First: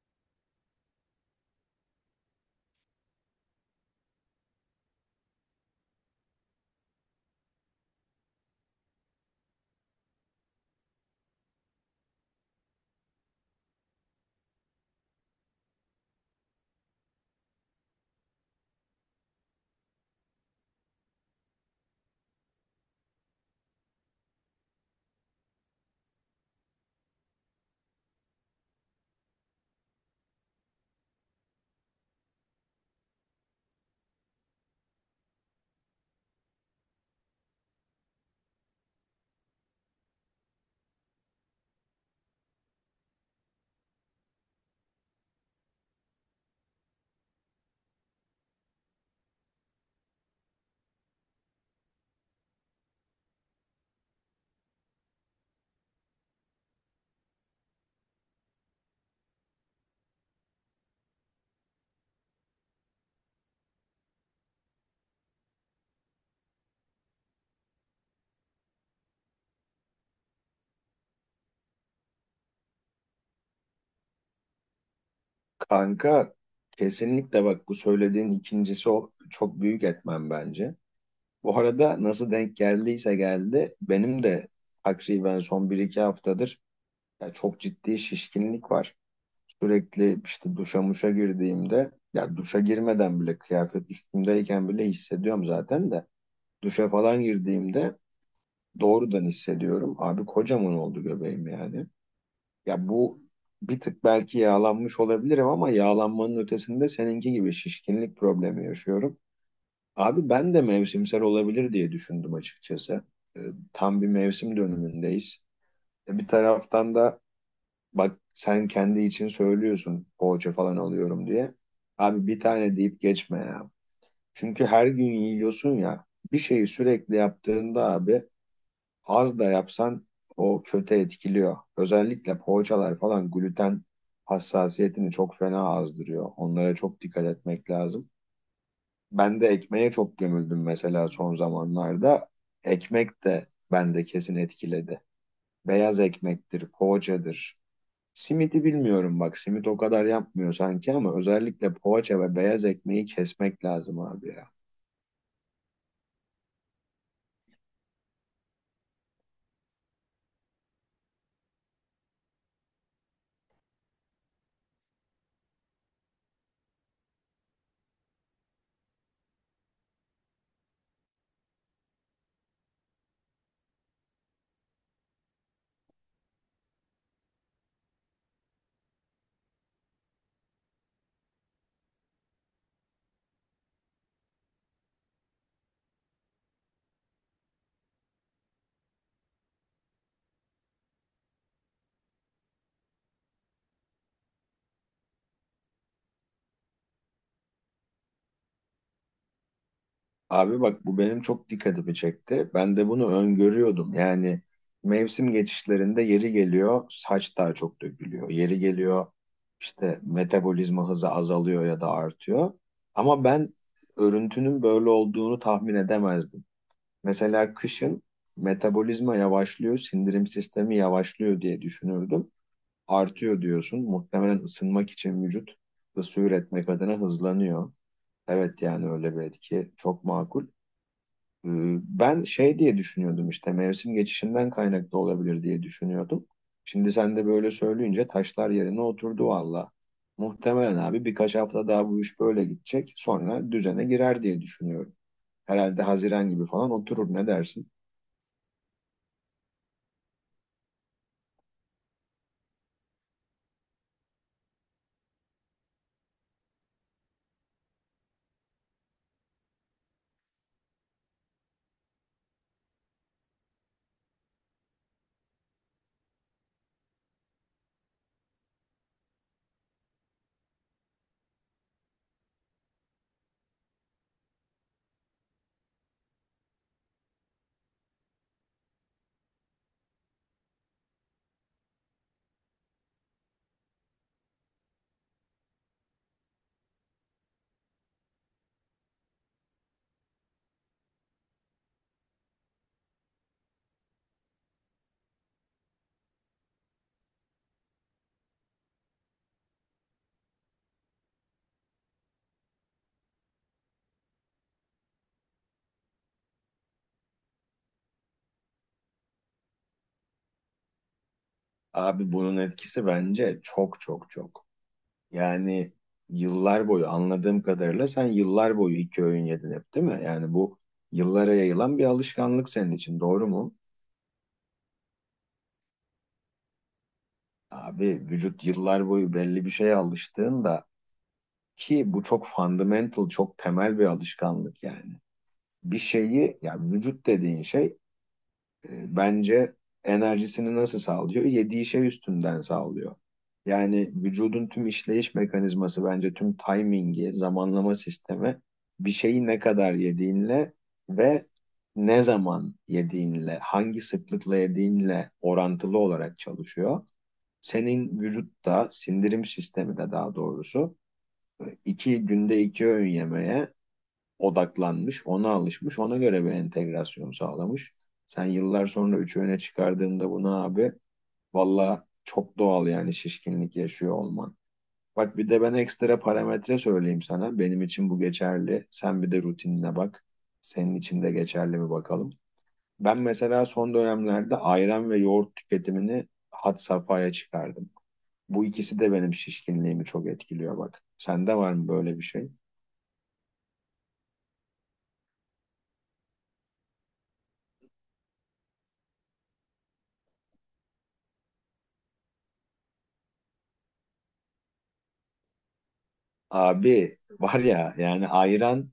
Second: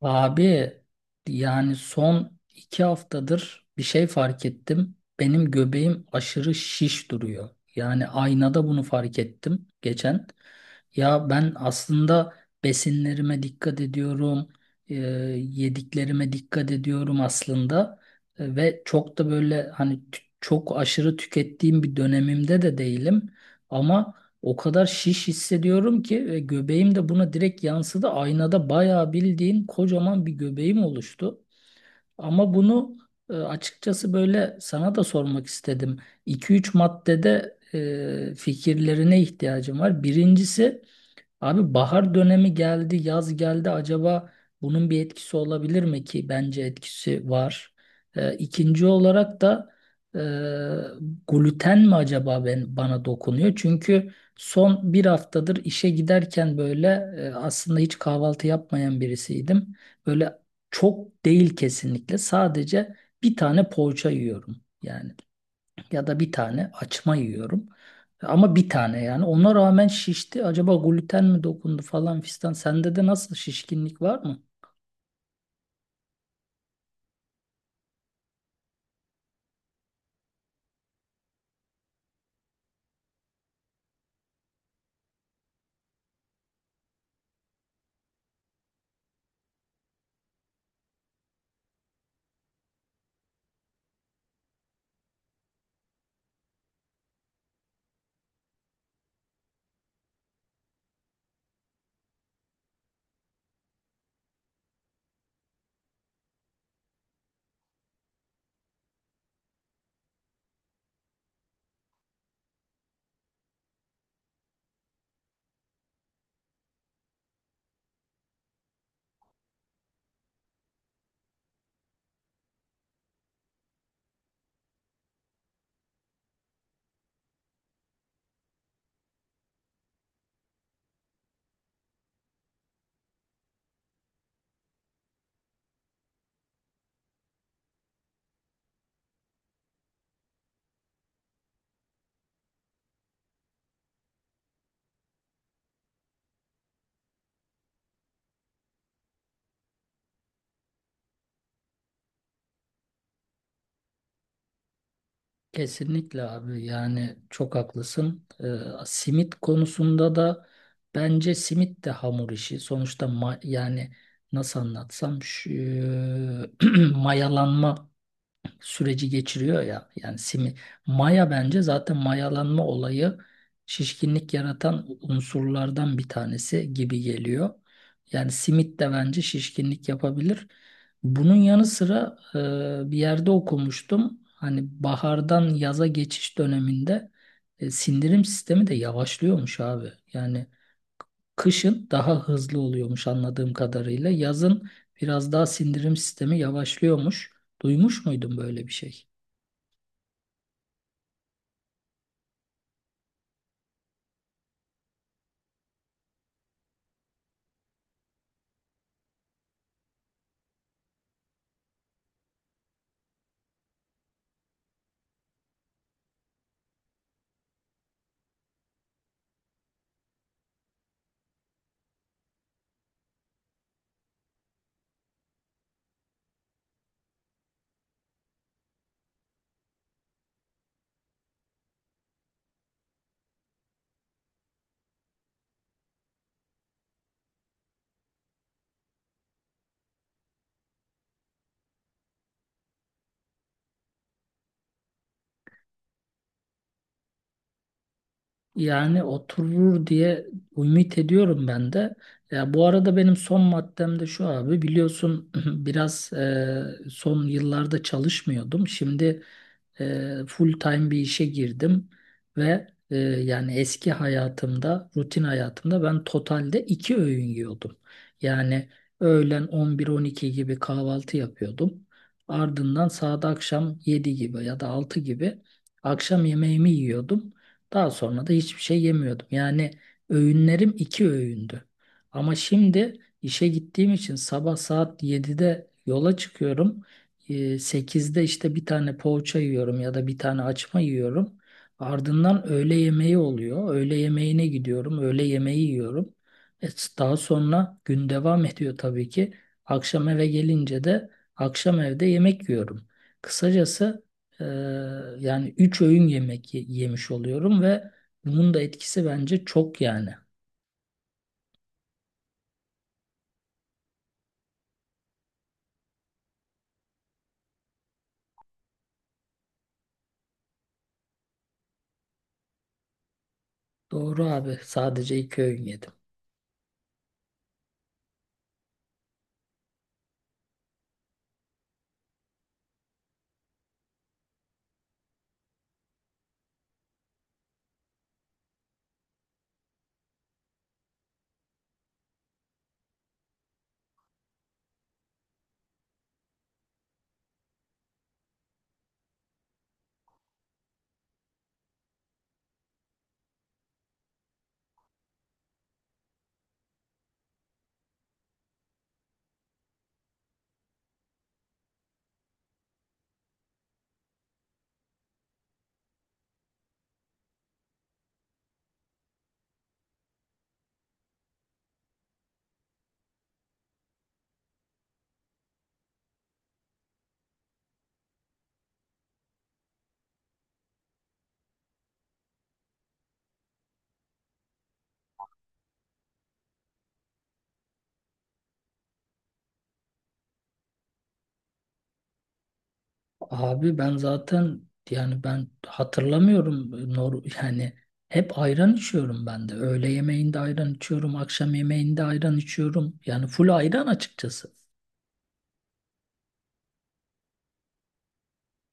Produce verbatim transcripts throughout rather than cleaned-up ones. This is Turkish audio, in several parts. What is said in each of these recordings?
Abi yani son iki haftadır bir şey fark ettim. Benim göbeğim aşırı şiş duruyor. Yani aynada bunu fark ettim geçen. Ya ben aslında besinlerime dikkat ediyorum, e, yediklerime dikkat ediyorum aslında. E, ve çok da böyle hani t- çok aşırı tükettiğim bir dönemimde de değilim. Ama o kadar şiş hissediyorum ki ve göbeğim de buna direkt yansıdı. Aynada bayağı bildiğin kocaman bir göbeğim oluştu. Ama bunu e, açıkçası böyle sana da sormak istedim. iki üç maddede e, fikirlerine ihtiyacım var. Birincisi Abi, bahar dönemi geldi, yaz geldi. Acaba bunun bir etkisi olabilir mi ki? Bence etkisi var. Ee, ikinci olarak da e, gluten mi acaba ben, bana dokunuyor? Çünkü son bir haftadır işe giderken böyle e, aslında hiç kahvaltı yapmayan birisiydim. Böyle çok değil kesinlikle. Sadece bir tane poğaça yiyorum yani ya da bir tane açma yiyorum. Ama bir tane yani. Ona rağmen şişti. Acaba gluten mi dokundu falan fistan. Sende de nasıl şişkinlik var mı? Kanka kesinlikle bak bu söylediğin ikincisi o çok büyük etmen bence. Bu arada nasıl denk geldiyse geldi benim de takriben son bir iki haftadır ya çok ciddi şişkinlik var. Sürekli işte duşa muşa girdiğimde ya duşa girmeden bile kıyafet üstümdeyken bile hissediyorum zaten de duşa falan girdiğimde doğrudan hissediyorum. Abi kocaman oldu göbeğim yani. Ya bu bir tık belki yağlanmış olabilirim ama yağlanmanın ötesinde seninki gibi şişkinlik problemi yaşıyorum. Abi ben de mevsimsel olabilir diye düşündüm açıkçası. Ee, Tam bir mevsim dönümündeyiz. E, Bir taraftan da bak sen kendi için söylüyorsun poğaça falan alıyorum diye. Abi bir tane deyip geçme ya. Çünkü her gün yiyorsun ya. Bir şeyi sürekli yaptığında abi az da yapsan o kötü etkiliyor. Özellikle poğaçalar falan gluten hassasiyetini çok fena azdırıyor. Onlara çok dikkat etmek lazım. Ben de ekmeğe çok gömüldüm mesela son zamanlarda. Ekmek de bende kesin etkiledi. Beyaz ekmektir, poğaçadır. Simidi bilmiyorum bak simit o kadar yapmıyor sanki ama özellikle poğaça ve beyaz ekmeği kesmek lazım abi ya. Kesinlikle abi yani çok haklısın. Ee, simit konusunda da bence simit de hamur işi. Sonuçta ma- yani nasıl anlatsam şu, mayalanma süreci geçiriyor ya. Yani simi, maya bence zaten mayalanma olayı şişkinlik yaratan unsurlardan bir tanesi gibi geliyor. Yani simit de bence şişkinlik yapabilir. Bunun yanı sıra e, bir yerde okumuştum. Hani bahardan yaza geçiş döneminde e, sindirim sistemi de yavaşlıyormuş abi. Yani kışın daha hızlı oluyormuş anladığım kadarıyla. Yazın biraz daha sindirim sistemi yavaşlıyormuş. Duymuş muydun böyle bir şey? Abi bak bu benim çok dikkatimi çekti. Ben de bunu öngörüyordum. Yani mevsim geçişlerinde yeri geliyor saç daha çok dökülüyor. Yeri geliyor işte metabolizma hızı azalıyor ya da artıyor. Ama ben örüntünün böyle olduğunu tahmin edemezdim. Mesela kışın metabolizma yavaşlıyor, sindirim sistemi yavaşlıyor diye düşünürdüm. Artıyor diyorsun. Muhtemelen ısınmak için vücut ısı üretmek adına hızlanıyor. Evet yani öyle bir etki çok makul. Hmm, Ben şey diye düşünüyordum işte mevsim geçişinden kaynaklı olabilir diye düşünüyordum. Şimdi sen de böyle söyleyince taşlar yerine oturdu valla. Muhtemelen abi birkaç hafta daha bu iş böyle gidecek. Sonra düzene girer diye düşünüyorum. Herhalde Haziran gibi falan oturur, ne dersin? Yani oturur diye ümit ediyorum ben de. Ya bu arada benim son maddem de şu abi, biliyorsun biraz e, son yıllarda çalışmıyordum. Şimdi e, full time bir işe girdim ve e, yani eski hayatımda, rutin hayatımda ben totalde iki öğün yiyordum. Yani öğlen on bir on iki gibi kahvaltı yapıyordum. Ardından saat akşam yedi gibi ya da altı gibi akşam yemeğimi yiyordum. Daha sonra da hiçbir şey yemiyordum. Yani öğünlerim iki öğündü. Ama şimdi işe gittiğim için sabah saat yedide yola çıkıyorum. Ee, sekizde işte bir tane poğaça yiyorum ya da bir tane açma yiyorum. Ardından öğle yemeği oluyor. Öğle yemeğine gidiyorum. Öğle yemeği yiyorum. E, daha sonra gün devam ediyor tabii ki. Akşam eve gelince de akşam evde yemek yiyorum. Kısacası ee, yani üç öğün yemek ye- yemiş oluyorum ve bunun da etkisi bence çok yani. Abi bunun etkisi bence çok çok çok. Yani yıllar boyu anladığım kadarıyla sen yıllar boyu iki öğün yedin hep değil mi? Yani bu yıllara yayılan bir alışkanlık senin için doğru mu? Doğru abi, sadece iki öğün yedim. Abi vücut yıllar boyu belli bir şeye alıştığında ki bu çok fundamental, çok temel bir alışkanlık yani. Bir şeyi ya vücut dediğin şey e, bence enerjisini nasıl sağlıyor? Yediği şey üstünden sağlıyor. Yani vücudun tüm işleyiş mekanizması bence tüm timingi, zamanlama sistemi bir şeyi ne kadar yediğinle ve ne zaman yediğinle, hangi sıklıkla yediğinle orantılı olarak çalışıyor. Senin vücutta sindirim sistemi de daha doğrusu e, iki günde iki öğün yemeye odaklanmış, ona alışmış, ona göre bir entegrasyon sağlamış. Sen yıllar sonra üç öğüne çıkardığında bunu abi valla çok doğal yani şişkinlik yaşıyor olman. Bak bir de ben ekstra parametre söyleyeyim sana. Benim için bu geçerli. Sen bir de rutinine bak. Senin için de geçerli mi bakalım. Ben mesela son dönemlerde ayran ve yoğurt tüketimini had safhaya çıkardım. Bu ikisi de benim şişkinliğimi çok etkiliyor bak. Sende var mı böyle bir şey? Abi ben zaten yani ben hatırlamıyorum, nor yani hep ayran içiyorum ben de. Öğle yemeğinde ayran içiyorum, akşam yemeğinde ayran içiyorum. Yani full ayran açıkçası. Abi var ya yani ayran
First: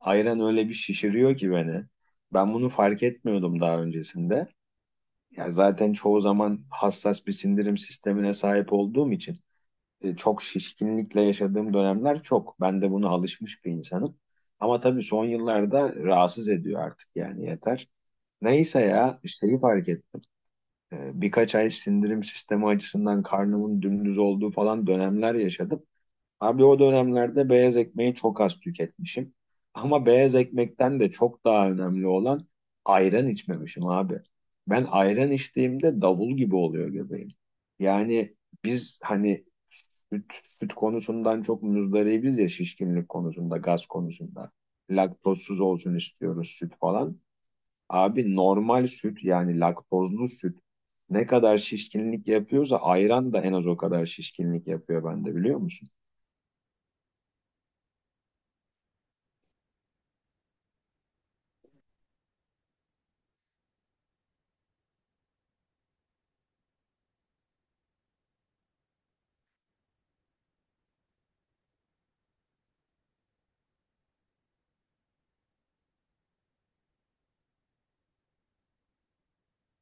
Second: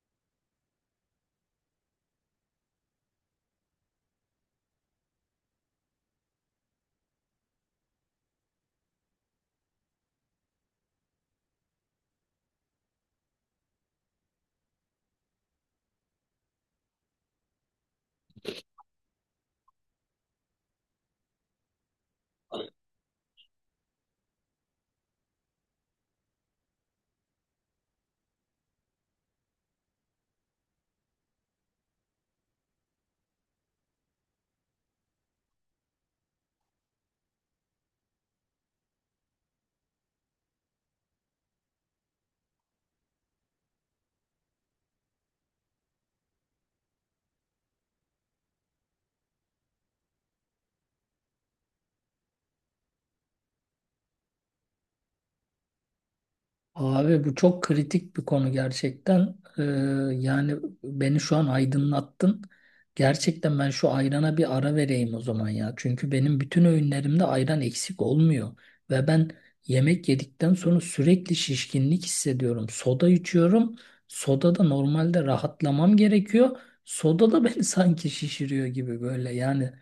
ayran öyle bir şişiriyor ki beni. Ben bunu fark etmiyordum daha öncesinde. Ya zaten çoğu zaman hassas bir sindirim sistemine sahip olduğum için e, çok şişkinlikle yaşadığım dönemler çok. Ben de buna alışmış bir insanım. Ama tabii son yıllarda rahatsız ediyor artık yani yeter. Neyse ya şeyi fark ettim. E, birkaç ay sindirim sistemi açısından karnımın dümdüz olduğu falan dönemler yaşadım. Abi o dönemlerde beyaz ekmeği çok az tüketmişim. Ama beyaz ekmekten de çok daha önemli olan ayran içmemişim abi. Ben ayran içtiğimde davul gibi oluyor göbeğim. Yani biz hani süt, süt konusundan çok muzdaribiz ya şişkinlik konusunda, gaz konusunda. Laktozsuz olsun istiyoruz süt falan. Abi normal süt yani laktozlu süt ne kadar şişkinlik yapıyorsa ayran da en az o kadar şişkinlik yapıyor bende, biliyor musun? Abi bu çok kritik bir konu gerçekten. Ee, yani beni şu an aydınlattın. Gerçekten ben şu ayrana bir ara vereyim o zaman ya. Çünkü benim bütün öğünlerimde ayran eksik olmuyor. Ve ben yemek yedikten sonra sürekli şişkinlik hissediyorum. Soda içiyorum. Soda da normalde rahatlamam gerekiyor. Soda da beni sanki şişiriyor gibi böyle yani.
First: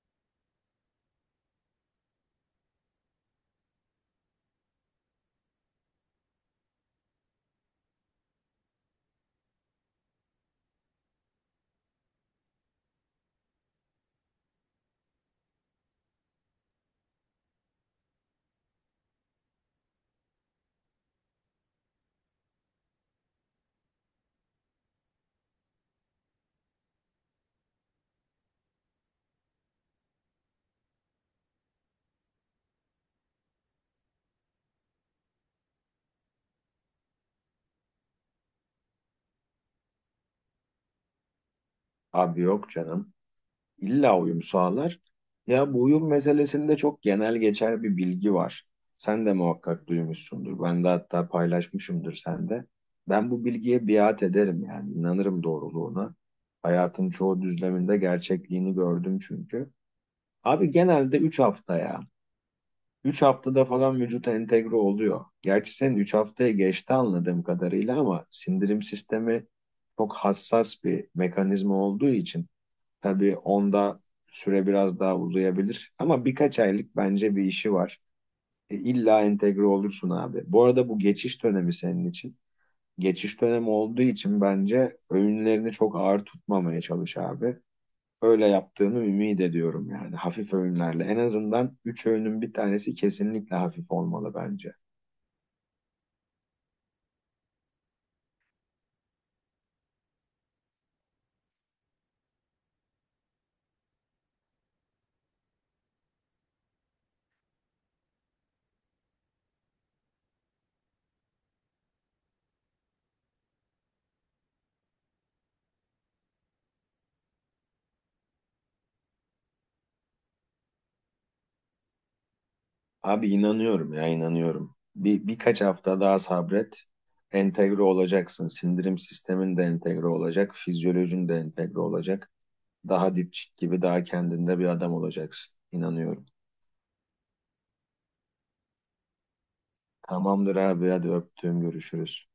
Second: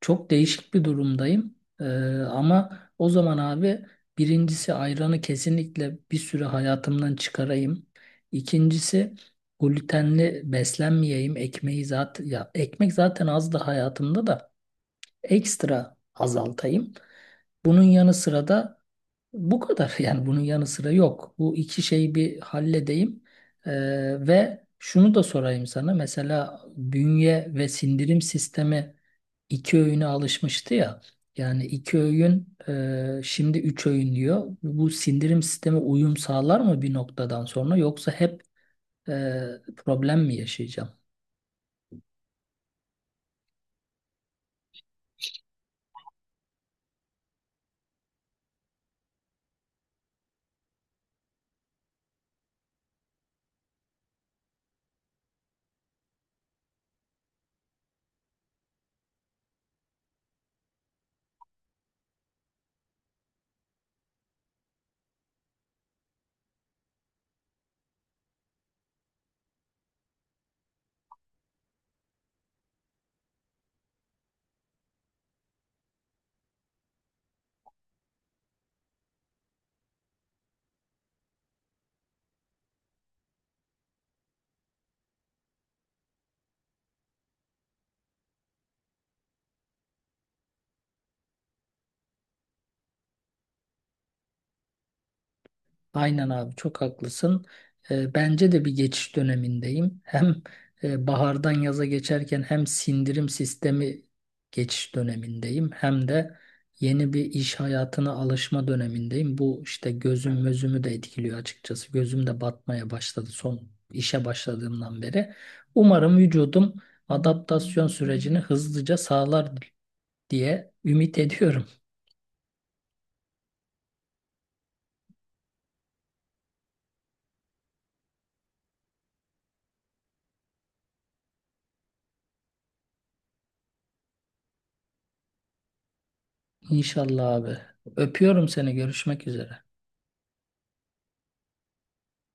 Çok değişik bir durumdayım. Ee, ama o zaman abi, birincisi ayranı kesinlikle bir süre hayatımdan çıkarayım. İkincisi glutenli beslenmeyeyim. Ekmeği zaten, ya ekmek zaten az da hayatımda, da ekstra azaltayım. Bunun yanı sıra da bu kadar yani bunun yanı sıra yok. Bu iki şeyi bir halledeyim. Ee, ve şunu da sorayım sana. Mesela bünye ve sindirim sistemi iki öğüne alışmıştı ya. Yani iki öğün, e, şimdi üç öğün diyor. Bu sindirim sistemi uyum sağlar mı bir noktadan sonra, yoksa hep e, problem mi yaşayacağım? Abi yok canım. İlla uyum sağlar. Ya bu uyum meselesinde çok genel geçer bir bilgi var. Sen de muhakkak duymuşsundur. Ben de hatta paylaşmışımdır, sen de. Ben bu bilgiye biat ederim yani inanırım doğruluğuna. Hayatın çoğu düzleminde gerçekliğini gördüm çünkü. Abi genelde üç hafta ya. Üç haftada falan vücuta entegre oluyor. Gerçi senin üç haftaya geçti anladığım kadarıyla ama sindirim sistemi çok hassas bir mekanizma olduğu için tabii onda süre biraz daha uzayabilir. Ama birkaç aylık bence bir işi var. E, illa entegre olursun abi. Bu arada bu geçiş dönemi senin için. Geçiş dönemi olduğu için bence öğünlerini çok ağır tutmamaya çalış abi, öyle yaptığımı ümit ediyorum yani, hafif öğünlerle. En azından üç öğünün bir tanesi kesinlikle hafif olmalı bence. Aynen abi, çok haklısın. Ee, bence de bir geçiş dönemindeyim. Hem e, bahardan yaza geçerken hem sindirim sistemi geçiş dönemindeyim. Hem de yeni bir iş hayatına alışma dönemindeyim. Bu işte gözüm, gözümü de etkiliyor açıkçası. Gözüm de batmaya başladı son işe başladığımdan beri. Umarım vücudum adaptasyon sürecini hızlıca sağlar diye ümit ediyorum. Abi inanıyorum ya, inanıyorum. Bir, birkaç hafta daha sabret. Entegre olacaksın. Sindirim sistemin de entegre olacak. Fizyolojin de entegre olacak. Daha dipçik gibi daha kendinde bir adam olacaksın. İnanıyorum. İnşallah abi. Öpüyorum seni. Görüşmek üzere. Tamamdır abi, hadi öptüğüm görüşürüz.